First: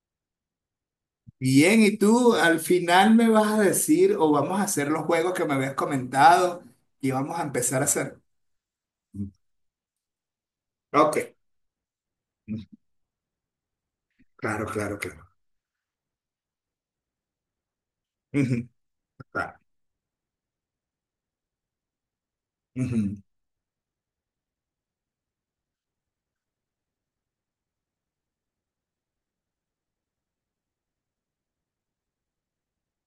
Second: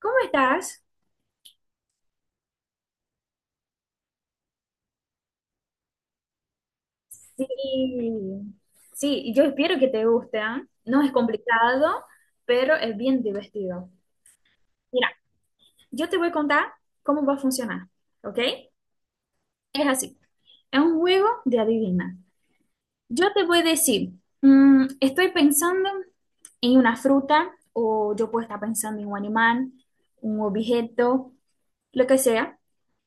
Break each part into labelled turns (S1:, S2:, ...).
S1: ¿Cómo estás?
S2: Bien, y tú al final me vas a decir o vamos a hacer los juegos que me habías comentado y vamos a empezar a
S1: Sí,
S2: hacer.
S1: sí, yo espero que te guste, ¿ah? No es
S2: Ok,
S1: complicado, pero es bien divertido.
S2: claro, claro,
S1: Mira,
S2: claro.
S1: yo te voy a contar cómo va a funcionar, ¿ok?
S2: Ujú, claro,
S1: Es así, es un juego de adivina.
S2: ujú.
S1: Yo te voy a decir, estoy pensando en una fruta, o yo puedo estar pensando en un animal, un objeto, lo que sea,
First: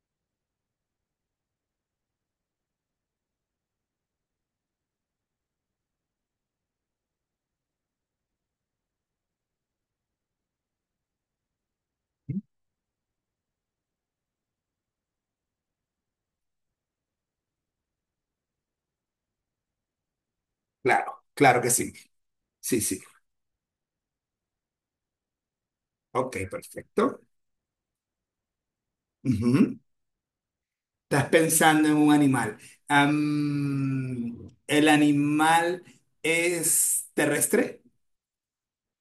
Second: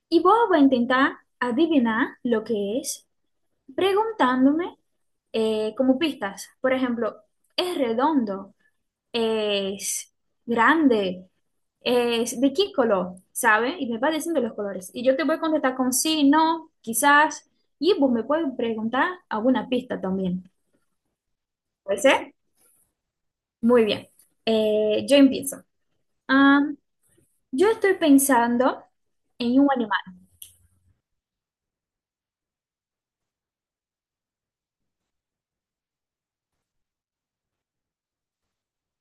S1: y vos vas a intentar adivinar lo que es, preguntándome como pistas. Por ejemplo, es redondo, es grande, es de qué color, ¿sabe? Y me va diciendo los colores. Y yo te voy a contestar con sí, no, quizás. Y vos me puedes preguntar alguna pista también.
S2: Claro, claro que sí.
S1: ¿Puede ser?
S2: Sí, sí.
S1: Muy bien. Yo empiezo.
S2: Ok,
S1: Am,
S2: perfecto.
S1: yo estoy pensando en un
S2: Ujú.
S1: animal.
S2: Estás pensando en un animal. ¿El animal es terrestre?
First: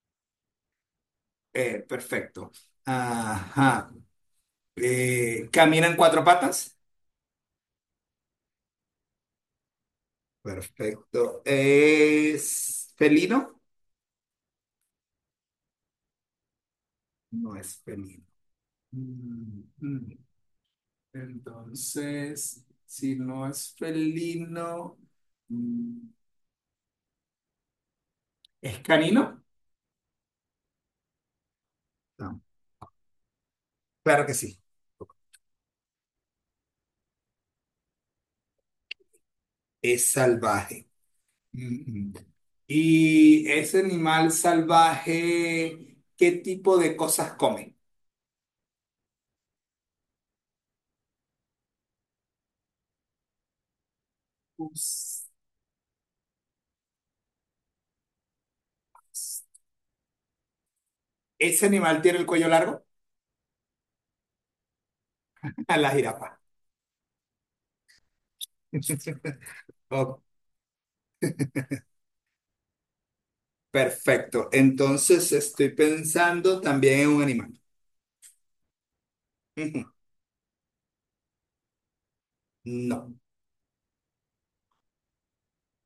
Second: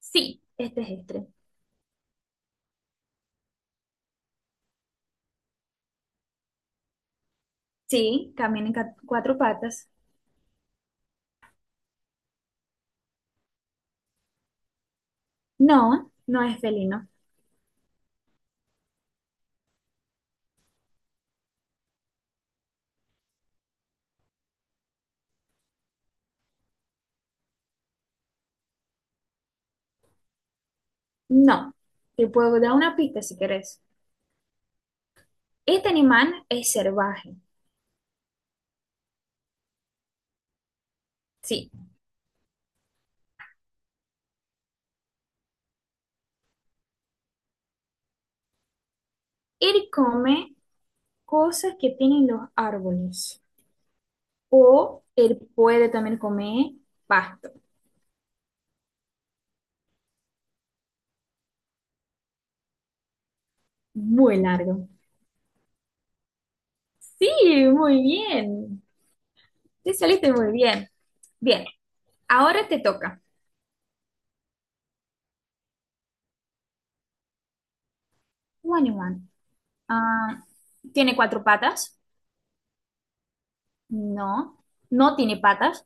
S1: Sí, este es.
S2: Perfecto. Ajá. ¿Camina en cuatro patas?
S1: Sí, camina en cuatro patas.
S2: Perfecto. ¿Es felino?
S1: No, no es felino.
S2: No es felino. Mm, mm. Entonces, si no es felino, mm, ¿es canino?
S1: No. Te
S2: No.
S1: puedo dar una pista si querés.
S2: Claro que sí.
S1: Este animal es salvaje,
S2: Es salvaje.
S1: sí.
S2: Mm, mm. ¿Y ese animal salvaje, qué tipo de cosas come?
S1: Él come cosas que tienen los árboles o
S2: Pues,
S1: él puede también comer pasto.
S2: ¿ese animal tiene el cuello largo?
S1: Muy largo.
S2: A la jirafa.
S1: Sí, muy bien. Te
S2: Ok.
S1: saliste muy bien. Bien, ahora te toca.
S2: Perfecto. Entonces estoy pensando también en un animal.
S1: Un animal.
S2: Ujú.
S1: Ah, ¿tiene cuatro patas?
S2: No.
S1: No. No tiene patas.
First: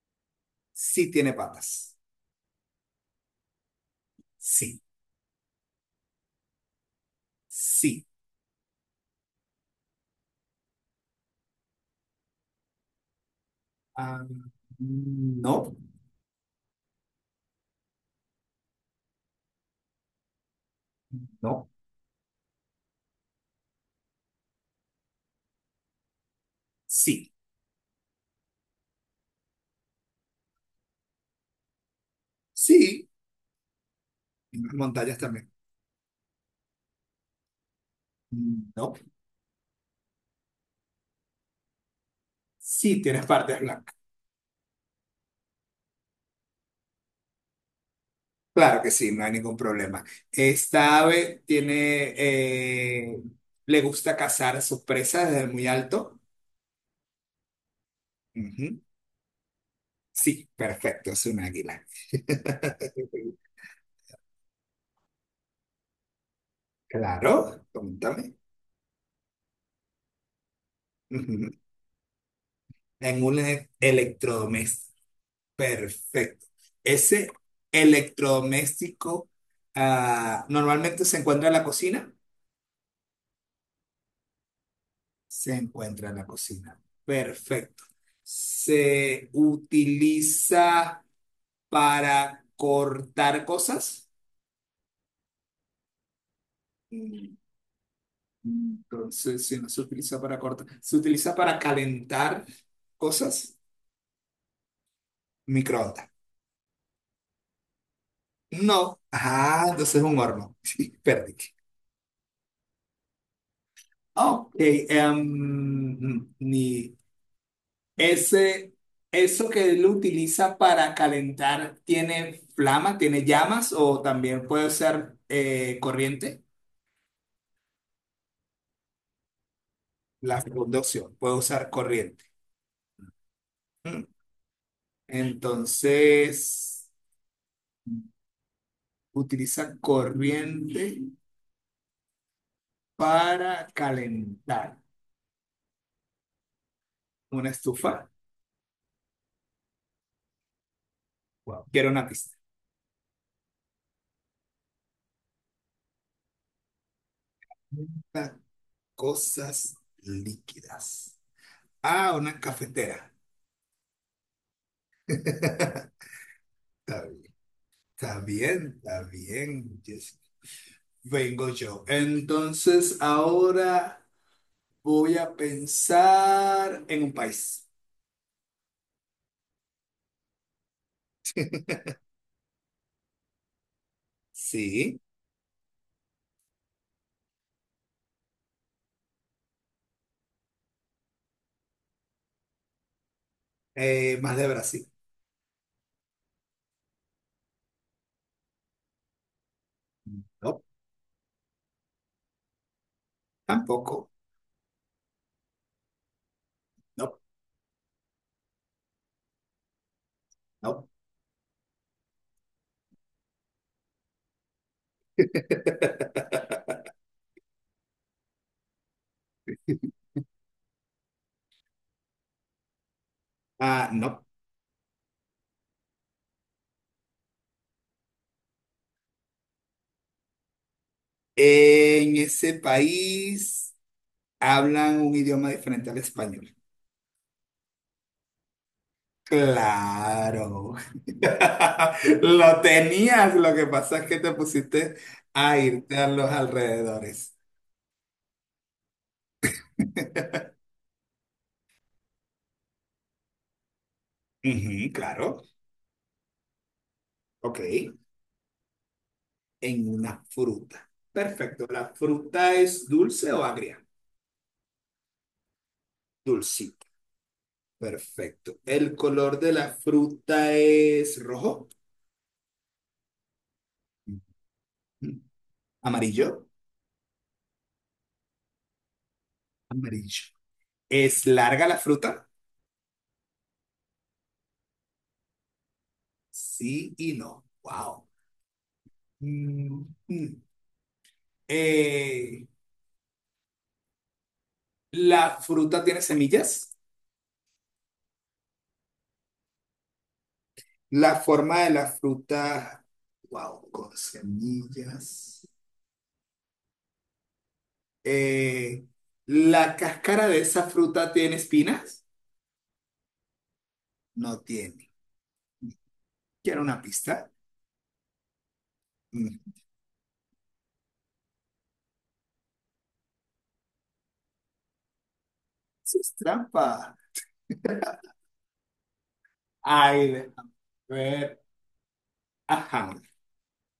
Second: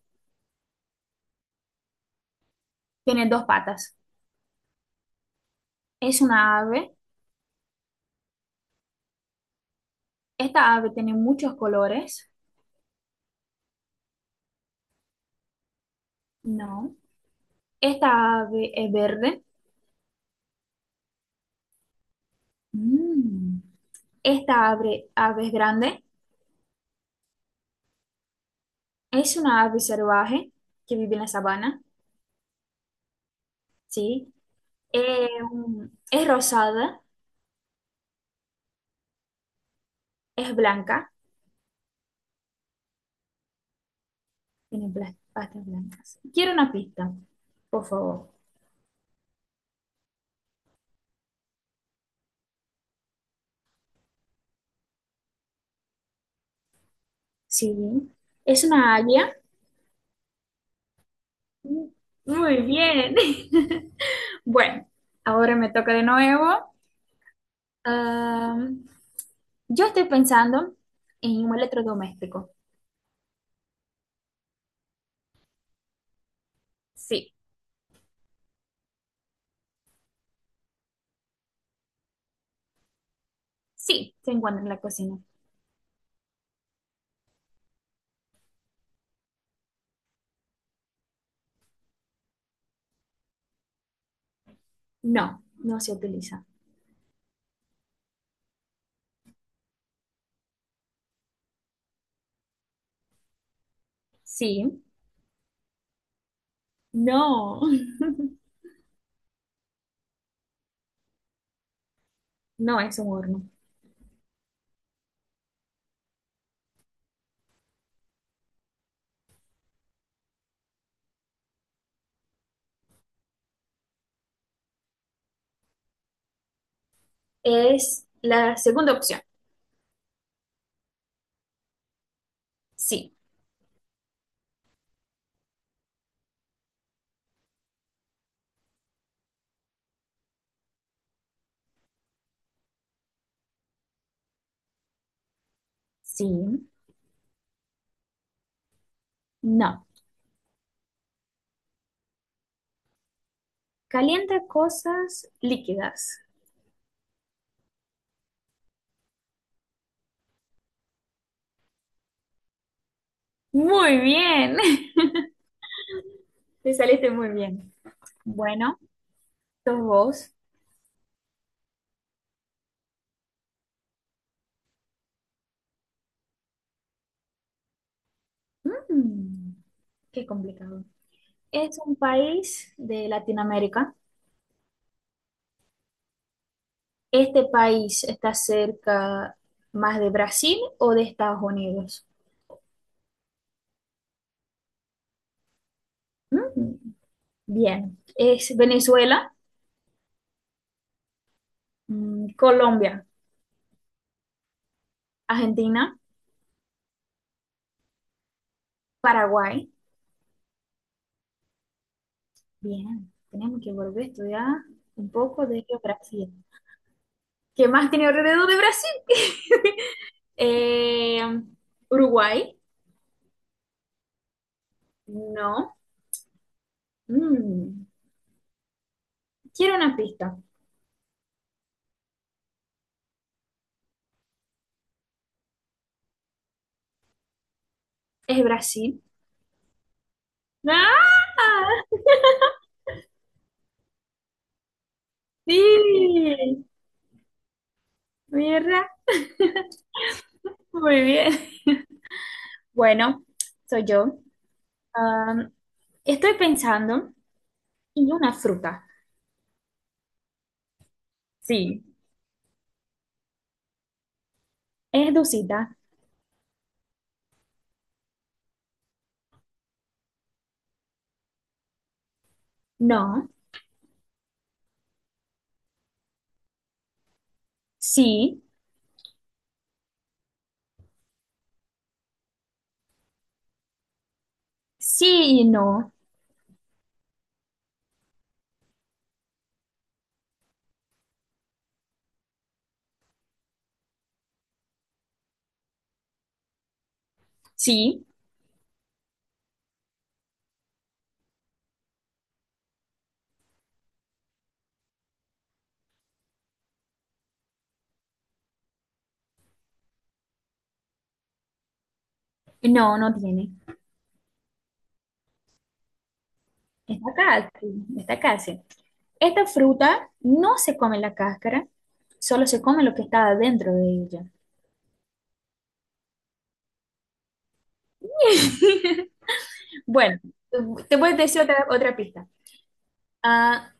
S2: Sí tiene patas.
S1: Tiene dos patas.
S2: Sí.
S1: ¿Es una ave?
S2: Sí.
S1: ¿Esta ave tiene muchos colores?
S2: Ah, no.
S1: No. ¿Esta ave es verde?
S2: No.
S1: Mm. Esta ave es grande,
S2: Sí.
S1: es una ave salvaje que vive en la sabana,
S2: Sí.
S1: ¿sí?
S2: En las montañas
S1: Eh,
S2: también.
S1: es rosada,
S2: No.
S1: es blanca,
S2: Sí tienes partes blancas.
S1: tiene patas blancas. Quiero una pista, por favor.
S2: Claro que sí, no hay ningún problema. Esta ave tiene, le gusta cazar a sus presas desde muy alto.
S1: Sí, es
S2: Ujú.
S1: una águila.
S2: Sí, perfecto, es un águila.
S1: Muy bien. Bueno, ahora me toca de nuevo.
S2: Claro, pregúntame.
S1: Am, yo estoy pensando en
S2: Ujú.
S1: un electrodoméstico.
S2: En un electrodoméstico. Perfecto. Ese
S1: Sí,
S2: electrodoméstico normalmente se encuentra en la cocina.
S1: sí, se encuentra en la cocina.
S2: Se encuentra en la cocina. Perfecto. Se utiliza para cortar cosas.
S1: No, no se utiliza.
S2: Mm. Entonces, si no se utiliza para cortar, se utiliza para calentar cosas.
S1: Sí.
S2: Microondas.
S1: No,
S2: No. Ah, entonces es un horno. Sí, perdí.
S1: no es un horno.
S2: Ok, ni ese, eso que él utiliza para calentar, tiene llamas o también puede ser corriente?
S1: Es la segunda opción.
S2: La segunda opción, puede usar corriente.
S1: Sí.
S2: Mm. Entonces, utiliza corriente para calentar
S1: Sí,
S2: una estufa.
S1: no.
S2: Wow. Quiero una pista.
S1: Calienta cosas líquidas.
S2: Calienta cosas líquidas. Ah, una cafetera.
S1: Muy bien,
S2: Está
S1: te saliste
S2: bien.
S1: muy bien.
S2: Está bien,
S1: Bueno,
S2: está bien.
S1: dos
S2: Jessica.
S1: vos.
S2: Vengo yo. Entonces, ahora voy a pensar en un país.
S1: mm, qué complicado. Es un país de Latinoamérica.
S2: Sí,
S1: ¿Este país está cerca más de Brasil o de Estados Unidos?
S2: más de Brasil.
S1: Mm, bien. Es Venezuela,
S2: No,
S1: Colombia,
S2: tampoco.
S1: Argentina.
S2: No,
S1: Paraguay.
S2: no.
S1: Bien, tenemos que volver a estudiar un poco de geografía. ¿Qué más tiene alrededor de Brasil? Eh, Uruguay.
S2: Ah, no.
S1: No. Mm, quiero una pista.
S2: En ese país hablan un idioma diferente al español.
S1: Es Brasil.
S2: Claro.
S1: ¡Ah!
S2: Lo tenías, lo que pasa es que te pusiste a irte a los
S1: Sí.
S2: alrededores.
S1: Mierda. Muy bien. Bueno, soy yo.
S2: Ujú, claro.
S1: Am, estoy pensando
S2: Ok.
S1: en una fruta.
S2: En una fruta. Perfecto.
S1: Sí.
S2: ¿La fruta es dulce o agria?
S1: ¿Es dulcita?
S2: Dulcita. Perfecto. ¿El color de la fruta es rojo?
S1: No.
S2: Ujú. ¿Amarillo?
S1: Sí.
S2: Amarillo. ¿Es larga la fruta?
S1: Sí, no.
S2: Sí y no. Wow. Mm, mm. Eh, ¿La fruta tiene semillas?
S1: Sí.
S2: La forma de la fruta. Wow, con semillas. eh, ¿La cáscara de esa fruta tiene espinas?
S1: No, no tiene.
S2: No tiene. ¿Quiero una
S1: Está
S2: pista?
S1: casi, está casi.
S2: Mm,
S1: Esta fruta no se come la cáscara, solo se come lo que está dentro de ella.
S2: Eso es trampa. Ay,
S1: Bueno,
S2: déjame
S1: te voy a
S2: ver.
S1: decir otra pista.
S2: Ajá.
S1: Ah,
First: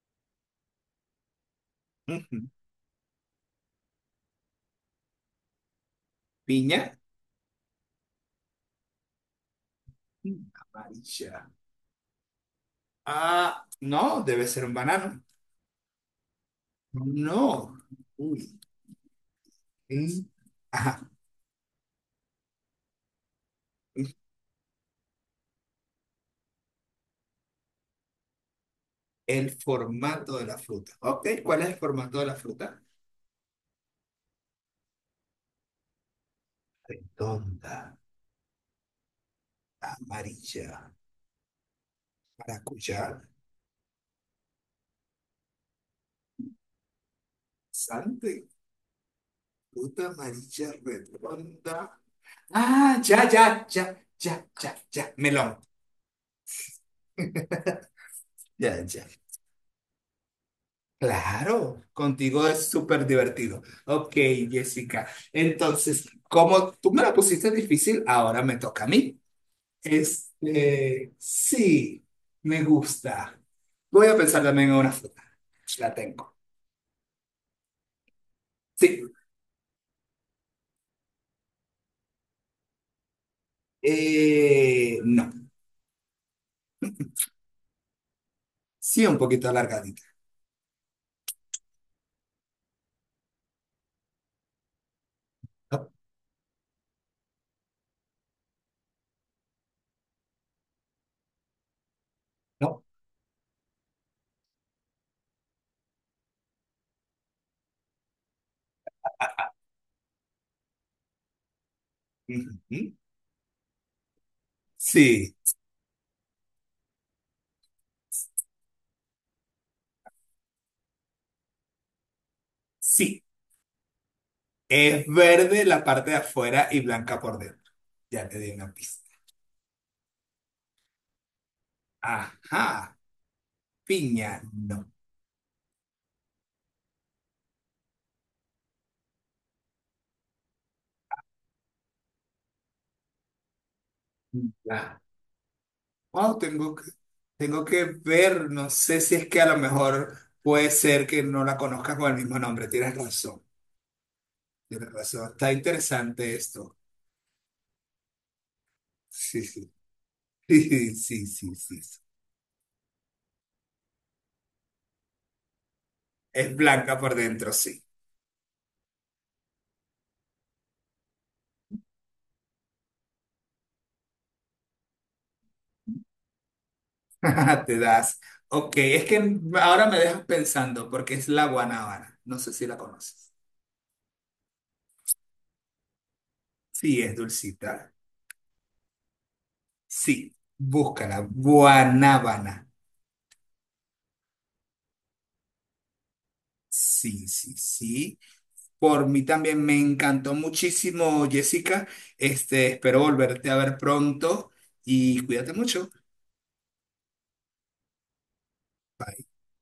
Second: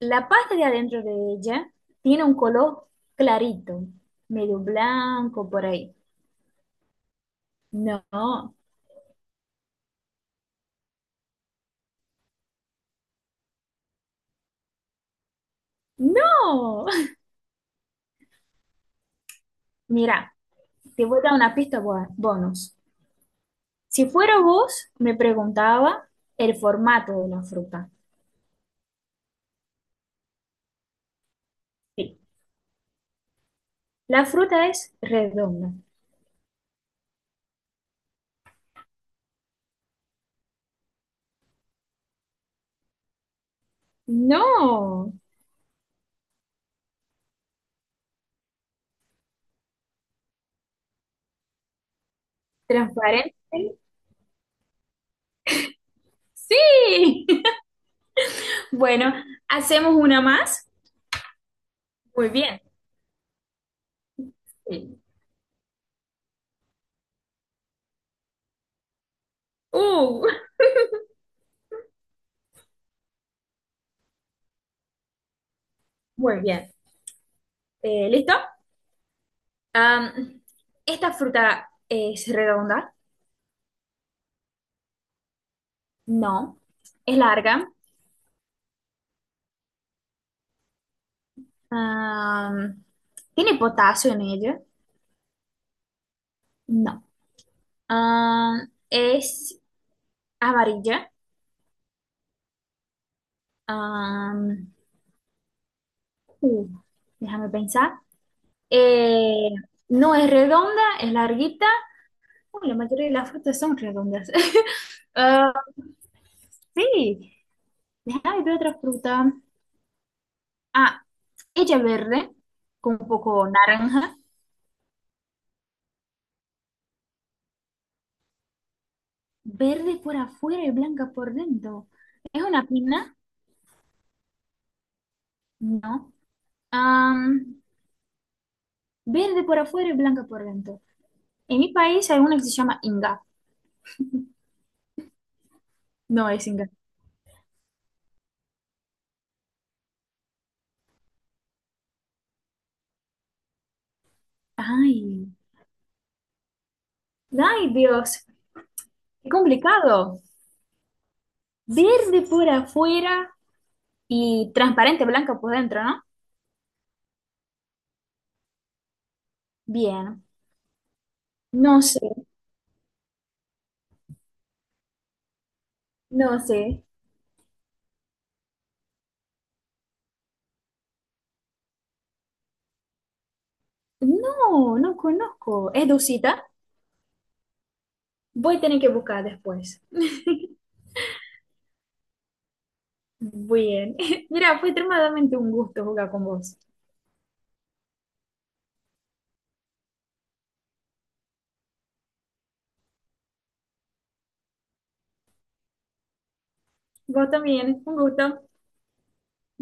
S1: la parte de adentro de ella tiene un
S2: Ujú.
S1: color clarito, medio blanco por ahí.
S2: ¿Piña?
S1: No,
S2: Amarilla. Ah, no, debe ser un banano.
S1: no.
S2: No. Uy. Mm,
S1: Mira, te
S2: ajá.
S1: voy a dar una pista bonus. Si fuera vos, me preguntaba el formato de la fruta.
S2: El formato de la fruta. Ok, ¿cuál es el
S1: Sí,
S2: formato de la fruta?
S1: la fruta es redonda.
S2: Redonda, amarilla, maracuyá,
S1: No,
S2: sante, fruta amarilla redonda. Ah, ya,
S1: transparente.
S2: ya, ya, ya, ya, ya. Melón.
S1: Sí.
S2: Ya, ya.
S1: Bueno, hacemos una más.
S2: Claro,
S1: Muy
S2: contigo
S1: bien.
S2: es súper divertido. Ok,
S1: Sí.
S2: Jessica. Entonces, como tú me la pusiste difícil, ahora me toca a mí.
S1: Uh,
S2: Este, sí, me gusta. Voy a pensar también en una fruta. La tengo.
S1: muy bien. ¿Listo?
S2: Sí.
S1: Am, ¿Esta fruta es redonda?
S2: No.
S1: No. ¿Es larga?
S2: Sí, un poquito alargadita.
S1: Am, ¿Tiene potasio en ella?
S2: No,
S1: No. ¿Es amarilla?
S2: no.
S1: Am, uh, déjame pensar. Eh, no es redonda, es larguita. La
S2: Ujú.
S1: mayoría de las frutas son redondas.
S2: Sí,
S1: Ah, sí, déjame ver otra fruta. Ah, ella verde, con un
S2: sí.
S1: poco naranja.
S2: Es verde la parte de afuera y blanca por dentro. Ya te di una pista.
S1: Verde por afuera y blanca por dentro. ¿Es una
S2: Ajá,
S1: pina?
S2: piña, no.
S1: No. Am, verde por afuera y blanca por dentro. En mi país hay una que se llama Inga.
S2: Ya.
S1: No
S2: Wow,
S1: es Inga.
S2: tengo que ver, no sé si es que a lo mejor puede ser que no la conozcas con el mismo nombre. Tienes razón, tienes
S1: Ay,
S2: razón. Está interesante esto.
S1: ay, Dios. Qué
S2: Sí, sí,
S1: complicado.
S2: sí, sí, sí, sí. Sí.
S1: Verde por afuera y transparente blanca por dentro, ¿no?
S2: Es blanca por dentro, sí.
S1: Bien. No sé, no sé.
S2: Te das. Ok, es que ahora me dejas pensando porque es la guanábana. No sé si la conoces.
S1: No, no conozco. ¿Es dulcita?
S2: Sí, es dulcita.
S1: Voy a tener que buscar después.
S2: Sí, búscala, guanábana.
S1: Bien. Mira, fue extremadamente un gusto jugar con vos.
S2: Sí, sí, sí. Por mí también me encantó muchísimo, Jessica. Este, espero volverte a ver pronto y cuídate mucho.
S1: Vos también, un gusto.
S2: Bye.